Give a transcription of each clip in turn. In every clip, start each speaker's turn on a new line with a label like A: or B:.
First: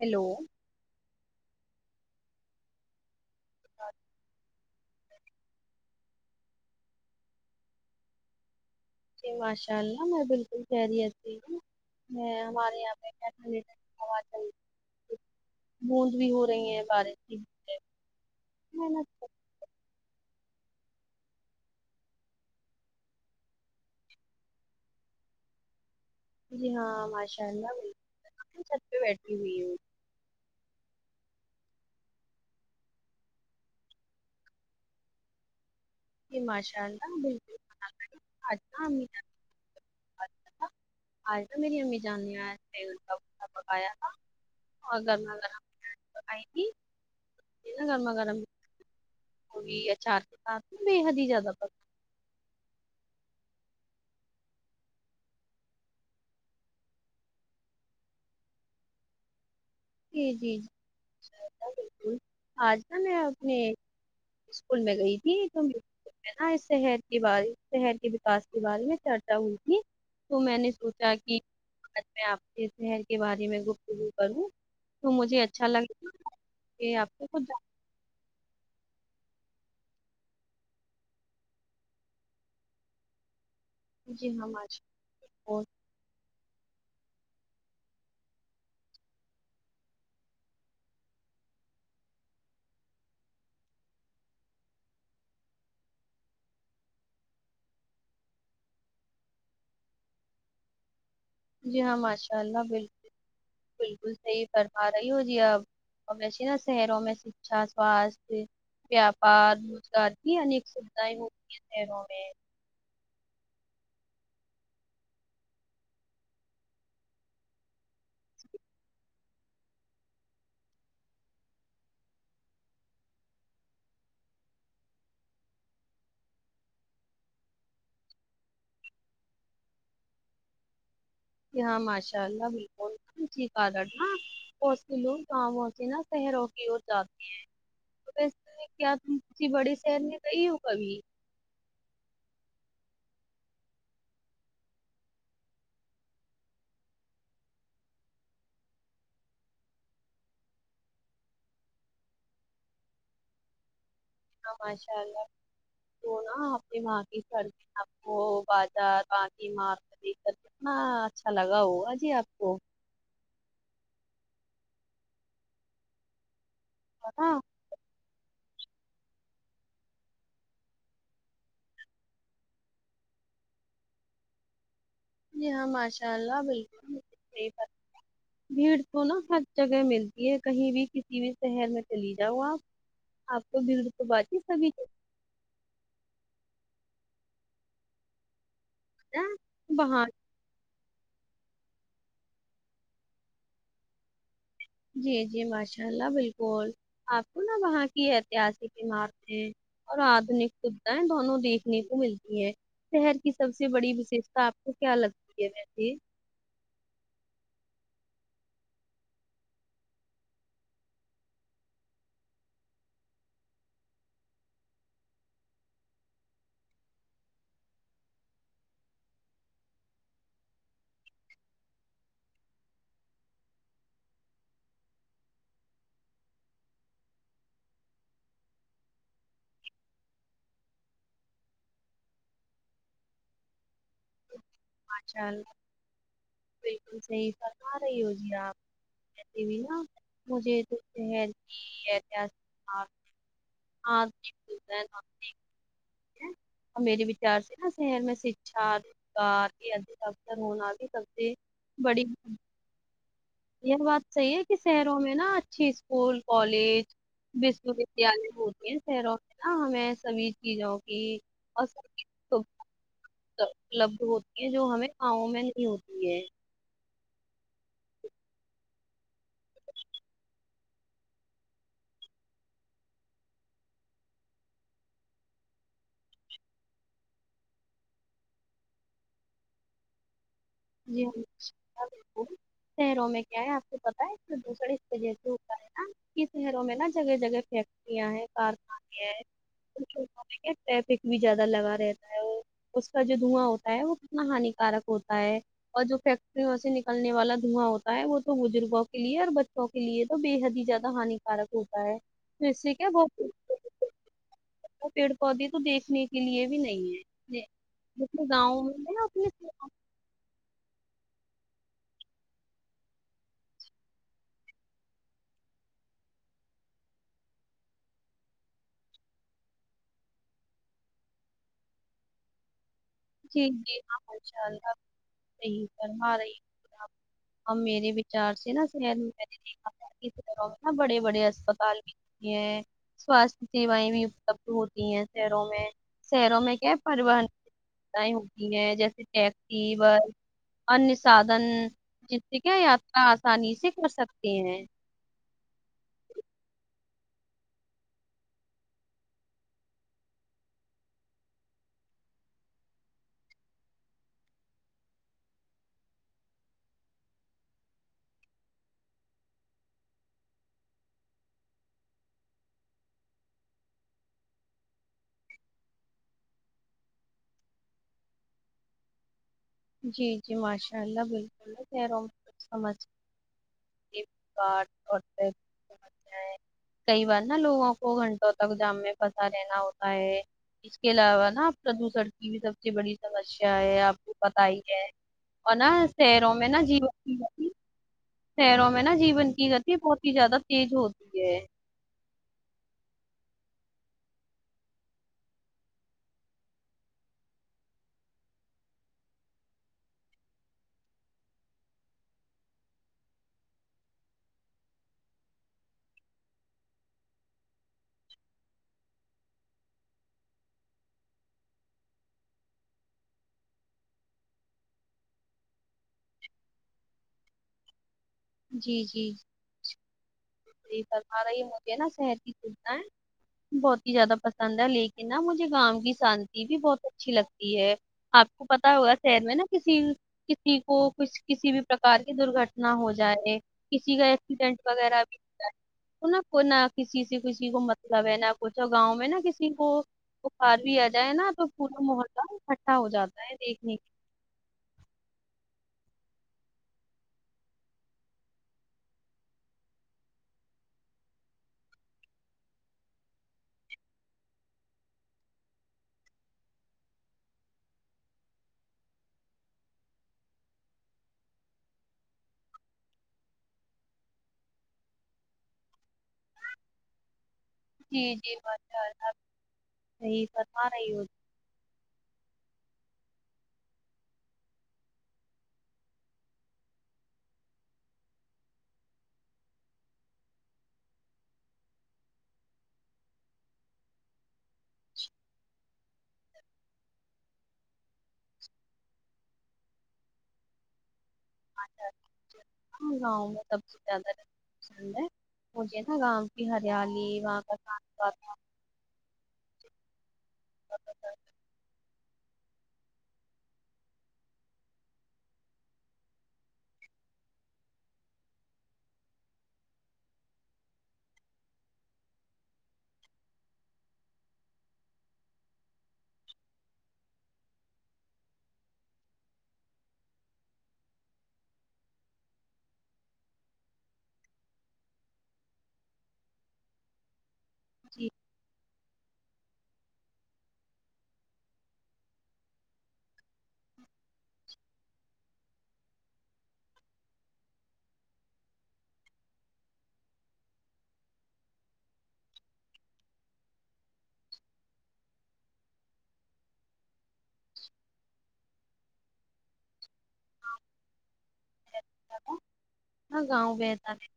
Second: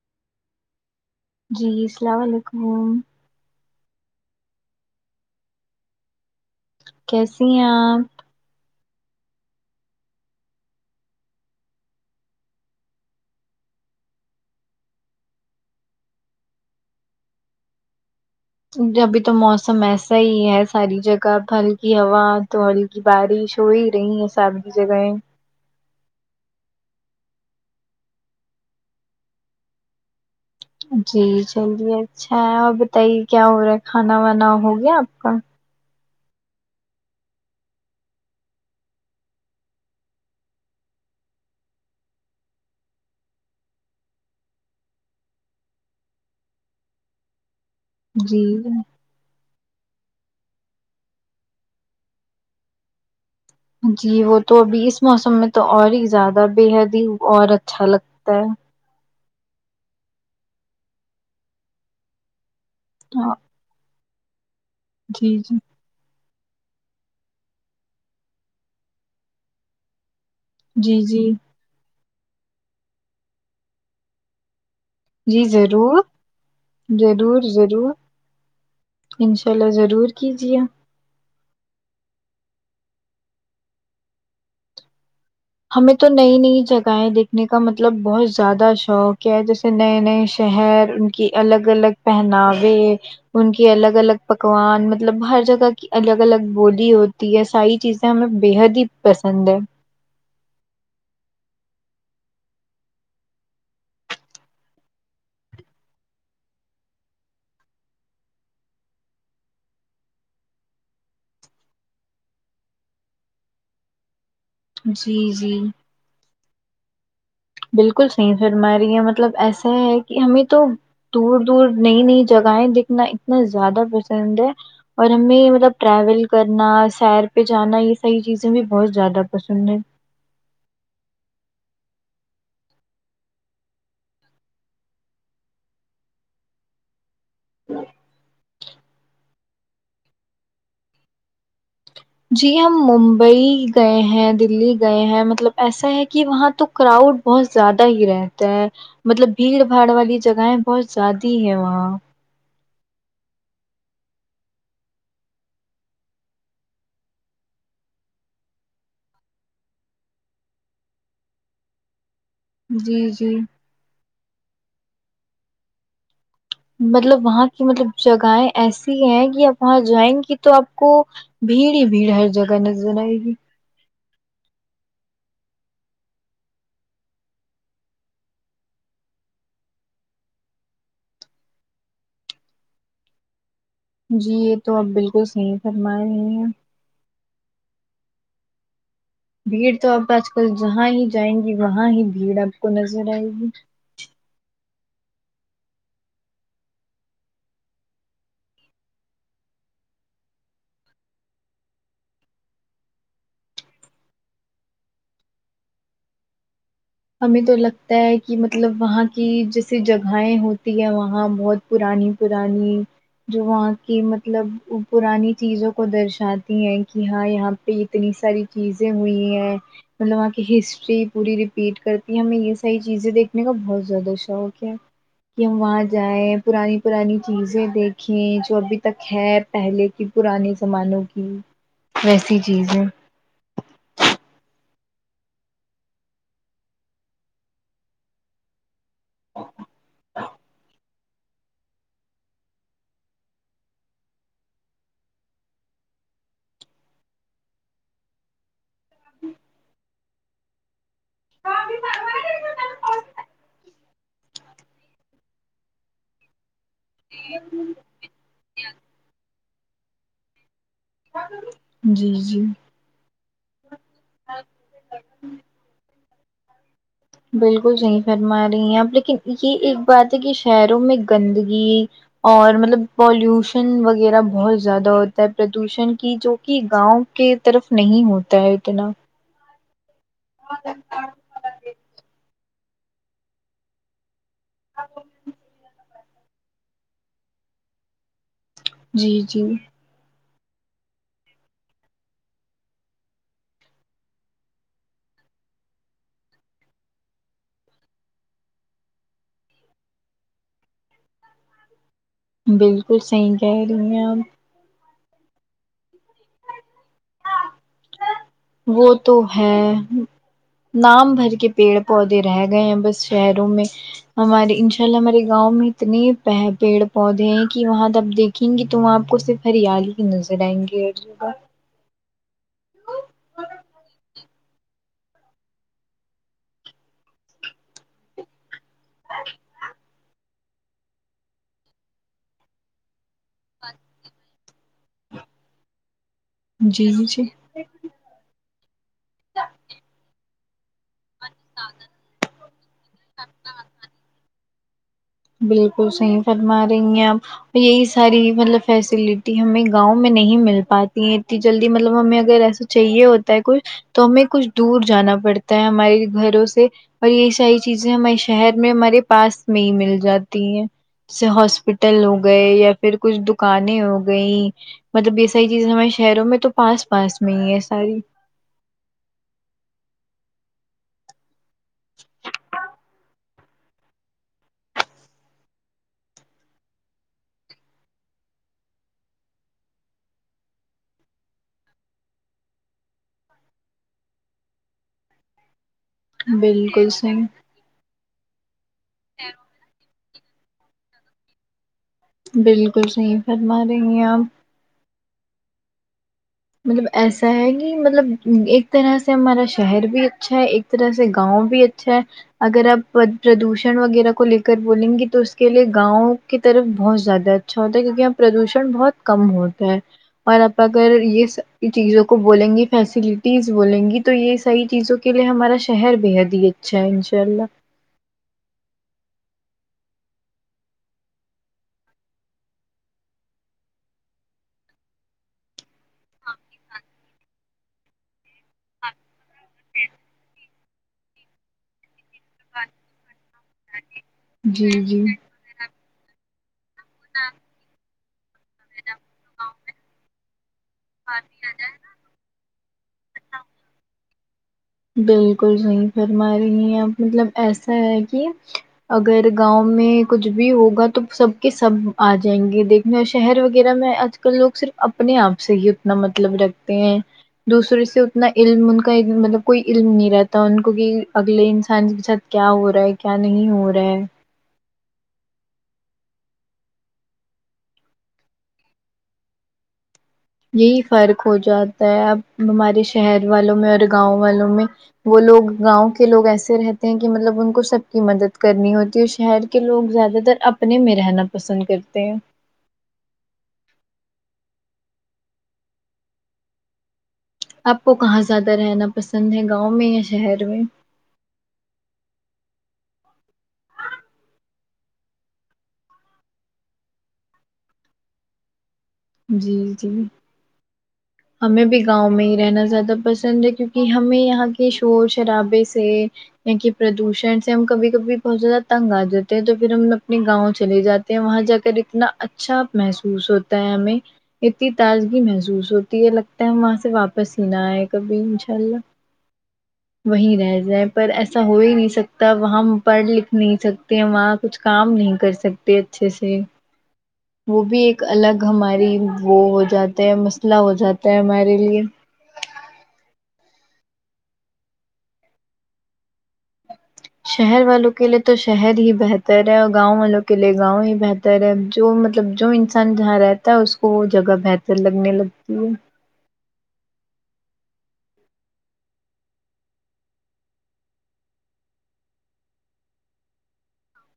A: Hello
B: جی السلام علیکم
A: [unintelligible]
B: کیسی ہیں آپ
A: جی ماشاء اللہ میں بالکل خیریت سے ہوں میں ہمارے یہاں پہ کیا [unintelligible] بوند بھی ہو رہی ہیں بارش کی
B: جببھی
A: محنت
B: تو موسم ایسا صحیح ہے ساری جگہ اب ہلکی ہوا تو ہلکی بارش ہو ہی رہی ہے سب کی جگہ
A: جی ہاں ماشاء اللہ [unintelligible] چت پہ بیٹھی ہوئی ہوں
B: جی چلیے اچھا اور بتائیے کیا ہو رہا ہے کھانا وانا ہو گیا آپ کا
A: ماشاء اللہ بالکل [unintelligible] اچھا اے تھے میری امی جان نے [unintelligible] پکایا تھا اور گرما گرم [unintelligible] آئی تھی ا گرما گرم
B: جی
A: مولی اچار کے ساتھ بے حد ہی زیادہ
B: گھی ہو تو ابھی اس موسم میں تو اور ہی زیادہ بے حد ہی اور اچھا لگتا ہے
A: جی جی جی آ ج نا میں
B: ہاں،
A: اپنے اسکول میں گئی تھی
B: جی جی
A: تو م ن اس شہر کے بارے شہر کے وکاس کے بارے میں چرچا ہوئی تھی تو میں نے
B: جی
A: سوچا
B: جی
A: کہ آج میں آپ کے شہر کے بارے میں گفتگو کروں تو مجھے
B: جی
A: اچھا
B: ضرور
A: لگے کہ آپ کو کچھ
B: ضرور ضرور انشاء اللہ ضرور کیجیے
A: جی ہم آج بھوت
B: ہمیں تو نئی نئی جگہیں دیکھنے کا مطلب بہت زیادہ شوق ہے جیسے نئے نئے شہر کہ الگ الگ پہناوے ان کی الگ الگ پکوان مطلب ہر جگہ کی الگ الگ بولی ہوتی تی ہے ساری چیزیں ہمیں بےحد ہی پسند ہے
A: جی ہاں ماشاء اللہ بالکل بالکل صحیح فرما رہی ہو جی آپ اور ویسیے نا شہروں میں شکچھا سواستھ ویاپار روزگار کی ہر اک سوھایں ہوتی ہے شہروں میں
B: جی جی بالکل صحیح پھر ہمارے یہ مطلب ایسا ہے کہ ہمیں تو دور دور نئی نئی جگہیں دیکھنا اتنا زیادہ پسند ہے اور ہمیں مطلب ٹریول کرنا سیر پہ جانا یہ سحیح چیزیں بھی بہت زیادہ پسند ہیں
A: ج ہاں ماشاء اللہ بالکل [unintelligible] بھوت سے لوگ گاؤں سے نا [unintelligible] توس کیا تم کسی بڑے شہر میں گئی ہو کبھی
B: جی ہم ممبئی گئے ہیں دلی گئے ہیں مطلب ایسا ہے کہ وہاں تو کراؤڈ بہت زیادہ ہی رہتا ہے مطلب بھیڑ بھاڑ والی جگہیں بہت زیادی ہے وہاں
A: ہاں ماشاء اللہ تو نا اپنی ماں کی سردی آپ کو بازار ماں کی مرکی کر ہاں اچھا لگا وہ اجی آپ کو
B: جی جی
A: ہے
B: مطلب
A: نا
B: وہاں کی مطلب جگہیں ایسی ہیں کہ آپ وہاں جائیں گی تو آپ کو بھیڑ ہی بھیڑ ہر جگہ نظر نہ آئے گی
A: جی ہاں ماشاء اللہ بالکل بلکل صحی فرمایا اپ نے بھیڑ تو نا ہر جگہ ملتی ہے کہیں بھی کسی بھی شہر میں چلی جاؤ آپ آپ کو بالکل
B: جی یہ تو اپ بالکل صحیح فرما رہے ہیں
A: ہے۔
B: بھیڑ تو
A: وہاں
B: آپ آج کل جہاں ہی جائیں گی وہاں ہی بھیڑ آپ کو نظر آئے گی
A: جی جی ماشاء اللہ بالکل آپ کو نا وہاں کی اتہاسک عمارتیں اور آدنک سدھایں دونوں دیکھنے کو ملتی ہیں شہر کی سب سے بڑی مصیبت آپ کو کیا لگتی ہے ویسیے
B: ہمیں تو لگتا ہے کہ مطلب وہاں کی جیسسی جگہیں ہوتی ہیں وہاں بہت پرانی پرانی جو وہاں کی مطلب پرانی چیزوں کو درشاتی ہیں کہ ہاں یہاں پہ اتنی ساری چیزیں ہوئی ہیں مطلب وہاں کی ہسٹری پوری پیٹ کرتی ہے ہمیں یہ ساری چیزیں دیکھنے کا بہت زیادہ شوق ہے کہ ہم وہاں جائیں پرانی پرانی چیزیں دیکھیں جو ابھی تک ہے پہلے کی پرانے زمانوں کی ویسی چیزیں
A: ماشاءاللہ بالکل صحیح فرما رہی ہو جی آپ م ن مجھے اتنی ہیلپ کی کے آپ نے ہاں س اور میرے وچار سے نا شر میں شکچھا کار یہ اجھی تک ت ر آگ سبتے بڑی یہ بات صحیح ہے کہ شہروں میں نا اچھی اسکول کالجس یالے ہوتے ہیں سروں ہاںیں سبھی کی جاؤ کی
B: جی
A: اور
B: جی
A: اپلبھ ہوتی ہیں جو ہمیں گاؤوں میں نہیں ہوتی ہے
B: بالکل صحیح فرما رہی ہیں آپ لیکن یہ ایک بات ہے کہ شہروں میں گندگی اور مطلب پالوشن وغیرہ بہت زیادہ ہوتا ہے پردوشن کی جو کہ گاؤں کی طرف نہیں ہوتا ہے اتنا
A: جی جی شہروں میں کیا ہے آپ کو پتا ہے دوسرے جیسے ہوتا ہے نا شہروں میں نا جگہ جگہ فیکٹریاں ہیں کارخانے
B: جی جی
A: ہیںچ کیا ٹریفک بھی زیادہ لگا رہتا ہے اور اس کا جو دھواں ہوتا ہے وہ کتنا ہانیکارک ہوتا ہے اور جو فیکٹریوں سے نکلنے والا دھواں ہوتا ہے وہ تو بزرگوں کے لیے اور بچوں ک لیے تو بے حد ہی زیادہ ہانیکارک ہوتا ہے تو اس سے کیا
B: بالکل
A: بہت
B: صحیح کہہ رہی ہیں آپ
A: پیڑ پودے تو دیکھنے کے لیے بھی نہیں ہے جیسے گاؤں میں
B: وہ
A: ہیں
B: تو
A: اپنے
B: ہے نام بھر کے پیڑ پودے رہ گئے ہیں بس شہروں میں ہمارے ان شاء اللہ ہمارے گاؤں میں اتنے پیہ پیڑ پودے ہیں کہ وہاں تب دیکھ دیکھیں گی تو وہاں آپ کو صرف ہریالی ہی نظر آئیں گے جگہ
A: جی جی ہاں ماشاء اللہ صحیح فرما رہی آپ ہم میرے وچار سے نا [unintelligible] سیوائیں بھی سب ہوتی ہیں شہروں میں شہروں میں کیا
B: جی
A: پروان
B: جی
A: آیں ہوتی ہیں جیسے ٹیکسی بس ان سادن جس سے کیا یاترا آسانی سے کر سکتے ہیں
B: بالکل صحیح فرما رہیں ہیں آپ یہی ساری مطلب فیسلٹی ہمیں گاؤں میں نہیں مل پاتی ہے اتنی جلدی مطلب ہمیں اگر ایسے چاہیے ہوتا ہے کچھ تو ہمیں کچھ دور جانا پڑتا ہے ہمارے گھروں سے اور یہ ساری چیزیں ہمارے شہر میں ہمارے پاس میں ہی مل جاتی ہیں جیسے ہاسپٹل ہو گئے یا پھر کچھ دکانیں ہو گئ مطلب یے ساری چیزیں ہمارے شہروں میں تو پاس پاس میں ہی ہے ساری
A: جی جی ماشاء اللہ بالکل شہروں میں کچھ سمجھ [unintelligible] کئی بار نا لوگوں کو گھنٹوں تک جام میں پھنسا رہنا ہوتا ہے اس کے علاوہ نا پردوشن کی بھی سب سے بڑی سمسیا ہے آپ کو بتائی ہے اور نا شہروں میں نا جیون
B: بالکل
A: کی
B: صحیح
A: گتی شہروں میں نا جیون کی گتی بہت ہی زیادہ تیز ہوتی ہے
B: بالکل صحیح فرما رہی ہیں آپ مطلب ایسا ہے کی مطلب ایک طرح سے ہمارا شہر بھی اچھا ہے ایک طرح سے گاؤں بھی اچھا ہے اگر آپ پردوشن وغیرہ کو لے کر بولیں گی تو اس کے لیے گاؤں کی طرف بہت زیادہ اچھا ہوتا ہے کیونکہ یہاں پردوشن بہت کم ہوتا ہے اور آپ اگر یے س ساری چیزوں کو بولیں گی فیسلیٹیز بولیں گی تو یے صحیح چیزوں کے لیے ہمارا شہر بے حد ہی اچھا ہے انشاء اللہ
A: جی جی جی صحیح فرما رہی ہوں گے نا شہر کی سودھائیں بہت ہی زیادہ پسند ہے لیکن نا مجھے گاؤں کی شانتی بھی بہت اچھی لگتی ہے آپ کو پتہ ہوگا شہر میں نا کسی کی کسی کو کچھ کچھ بھی پرکار کی درگھٹنا ہو جائے کسی کا ایکسیڈینٹ
B: جی
A: وغیرہ
B: جی
A: بھی تو نہ کو نہ کسی سے کسی کو مطلب ہے نہ کچھ گاؤں میں نہ کسی کو بخار بھی آ جائے نا تو پورا محلہ اکھٹا ہو جاتا ہے دیکھنے کے
B: بالکل صحیح فرما رہی ہیں آپ مطلب ایسا ہے کی اگر گاؤں میں کچھ بھی ہوگا تو سب کے سب آ جائیں گے دیکھنے اور شہر وغیرہ میں آج کل لوگ صرف اپنے آپ سے ہی اتنا مطلب رکھتے ہیں دوسرے سے اتنا علم ان کا مطلب کوئی علم نہیں رہتا ان کو کی اگلے انسان کے ساتھ کیا ہو رہا ہے کیا نہیں ہو رہا ہے
A: جی جی ماشاءاللہ صحیح فرما
B: یہی
A: رہی
B: فرق ہو جاتا ہے اب ہمارے شہر والوں میں اور گاؤں والوں میں وہ لوگ گاؤں کے لوگ ایسے رہتے ہیں کی مطلب ان کو سب کی مدد کرنی ہوتی ہے اور شہر کہ لوگ زیادہ تر اپنے میں رہنا پسند کرتے ہیں آپ کو کہاں زیادہ رہنا پسند ہے گاؤں میں یا شہر میں
A: گاؤں میں سب سے زیادہ رہنا [unintelligible] پسند ہے مجھے نا گاؤں کی ہریالی وہاں کا [unintelligible]
B: جی جی
A: [unintelligible]
B: ہمیں بھی گاؤں میں ہی رہنا زیادہ پسند ہے کیونکہ ہمیں یہاں کے شور شرابے سے یہاں کہ پردوشن سے ہم کبھی کبھی بہت زیادہ تنگ آ جاتے ہیں تو پھر ہم اپنے گاؤں چلے جاتے وہاں جا کر اتنا اچھا محسوس ہوتا ہے ہمیں اتنی تازگی محسوس ہو تی ہے لگتا ہے وہاں سے واپس ہی نا آئے کبھی انشاء اللہ وہیں رہ جائ پر ایسا ہو ہی نہیں سکتا وہاں ہم پڑھ لکھ نہیں سکتے ہیں وہاں کچھ کام نہیں کر سکتے اچھے سے وہ بھی ایک الگ ہماری وہ ہو جاتا ہے مثلا ہو جاتا ہے ہمارے لیے شہر والوں کے لیے تو شہر ہی بہتر ہے اور گاؤں والوں کے لیے گاؤں ہی بہتر طر ہے جو مطلب جو انسان جہاں رہتا ہے اس کو وہ جگہ بہتر لگنے لگتی ہے
A: [inaudible] ہاں گاؤں بہتر ہے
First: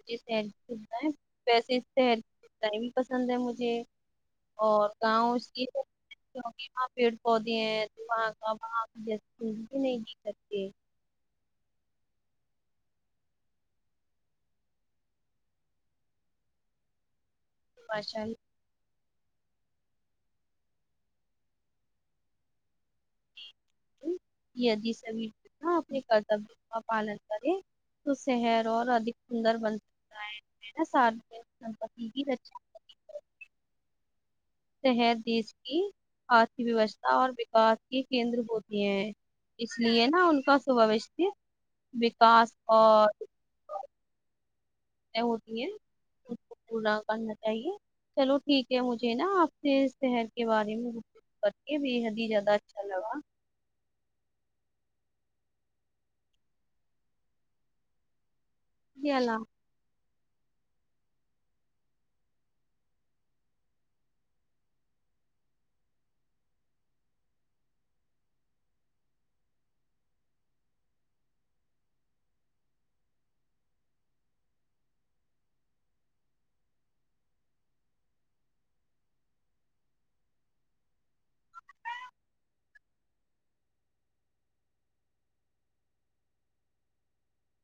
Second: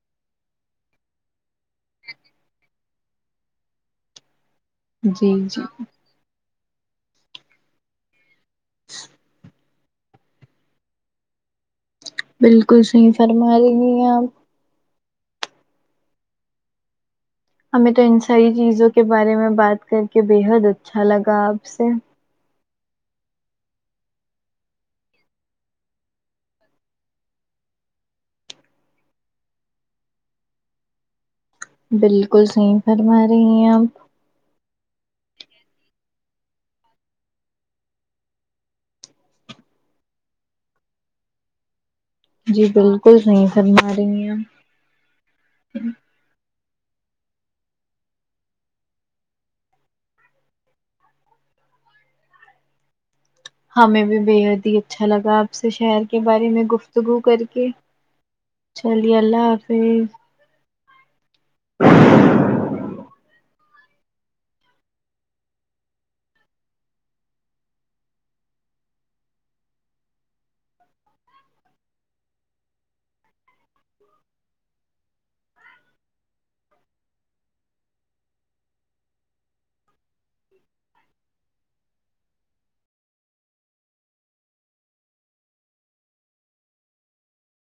A: [unintelligible] اور
B: جی
A: گاؤں اس
B: جی
A: کی [unintelligible] کیونکی وہاں پیڑ پودے ہیں تو وہاں اب آپ [unintelligible] بھی نہیں جی سکتے
B: بالکل صحیح فرما رہی ہیں آپ ہمیں تو ان
A: ماشاء اللہ
B: ساری چیزوں کے بارے میں بات کر کے بےحد اچھا لگا آپ سے
A: یدی سب لوگ اپنے کرتب کا پالن کرے تو شہر اور ادھک سندر بن سکتا ہے نا سار
B: بالکل صحیح فرما رہی ہیں آپ
A: تحت دیش کی آرھ ویوستھا اور وکاس کے کیندر ہوتی ہیں اس لیے نا ان کا سبش وکاس اور
B: ترماری [unintelligible]
A: ہوتی ہیں کو پورا کرنا چاہیے چلو ٹھیک ہے مجھے نا آپ سے شہر کے بارے میں پر کے بےحد ہی زیادہ اچھا لگا
B: ہمیں بھی بے حد ہی اچھا لگا آپ سے شہر کے بارے میں گفتگو کر کے چلیے اللہ حافظ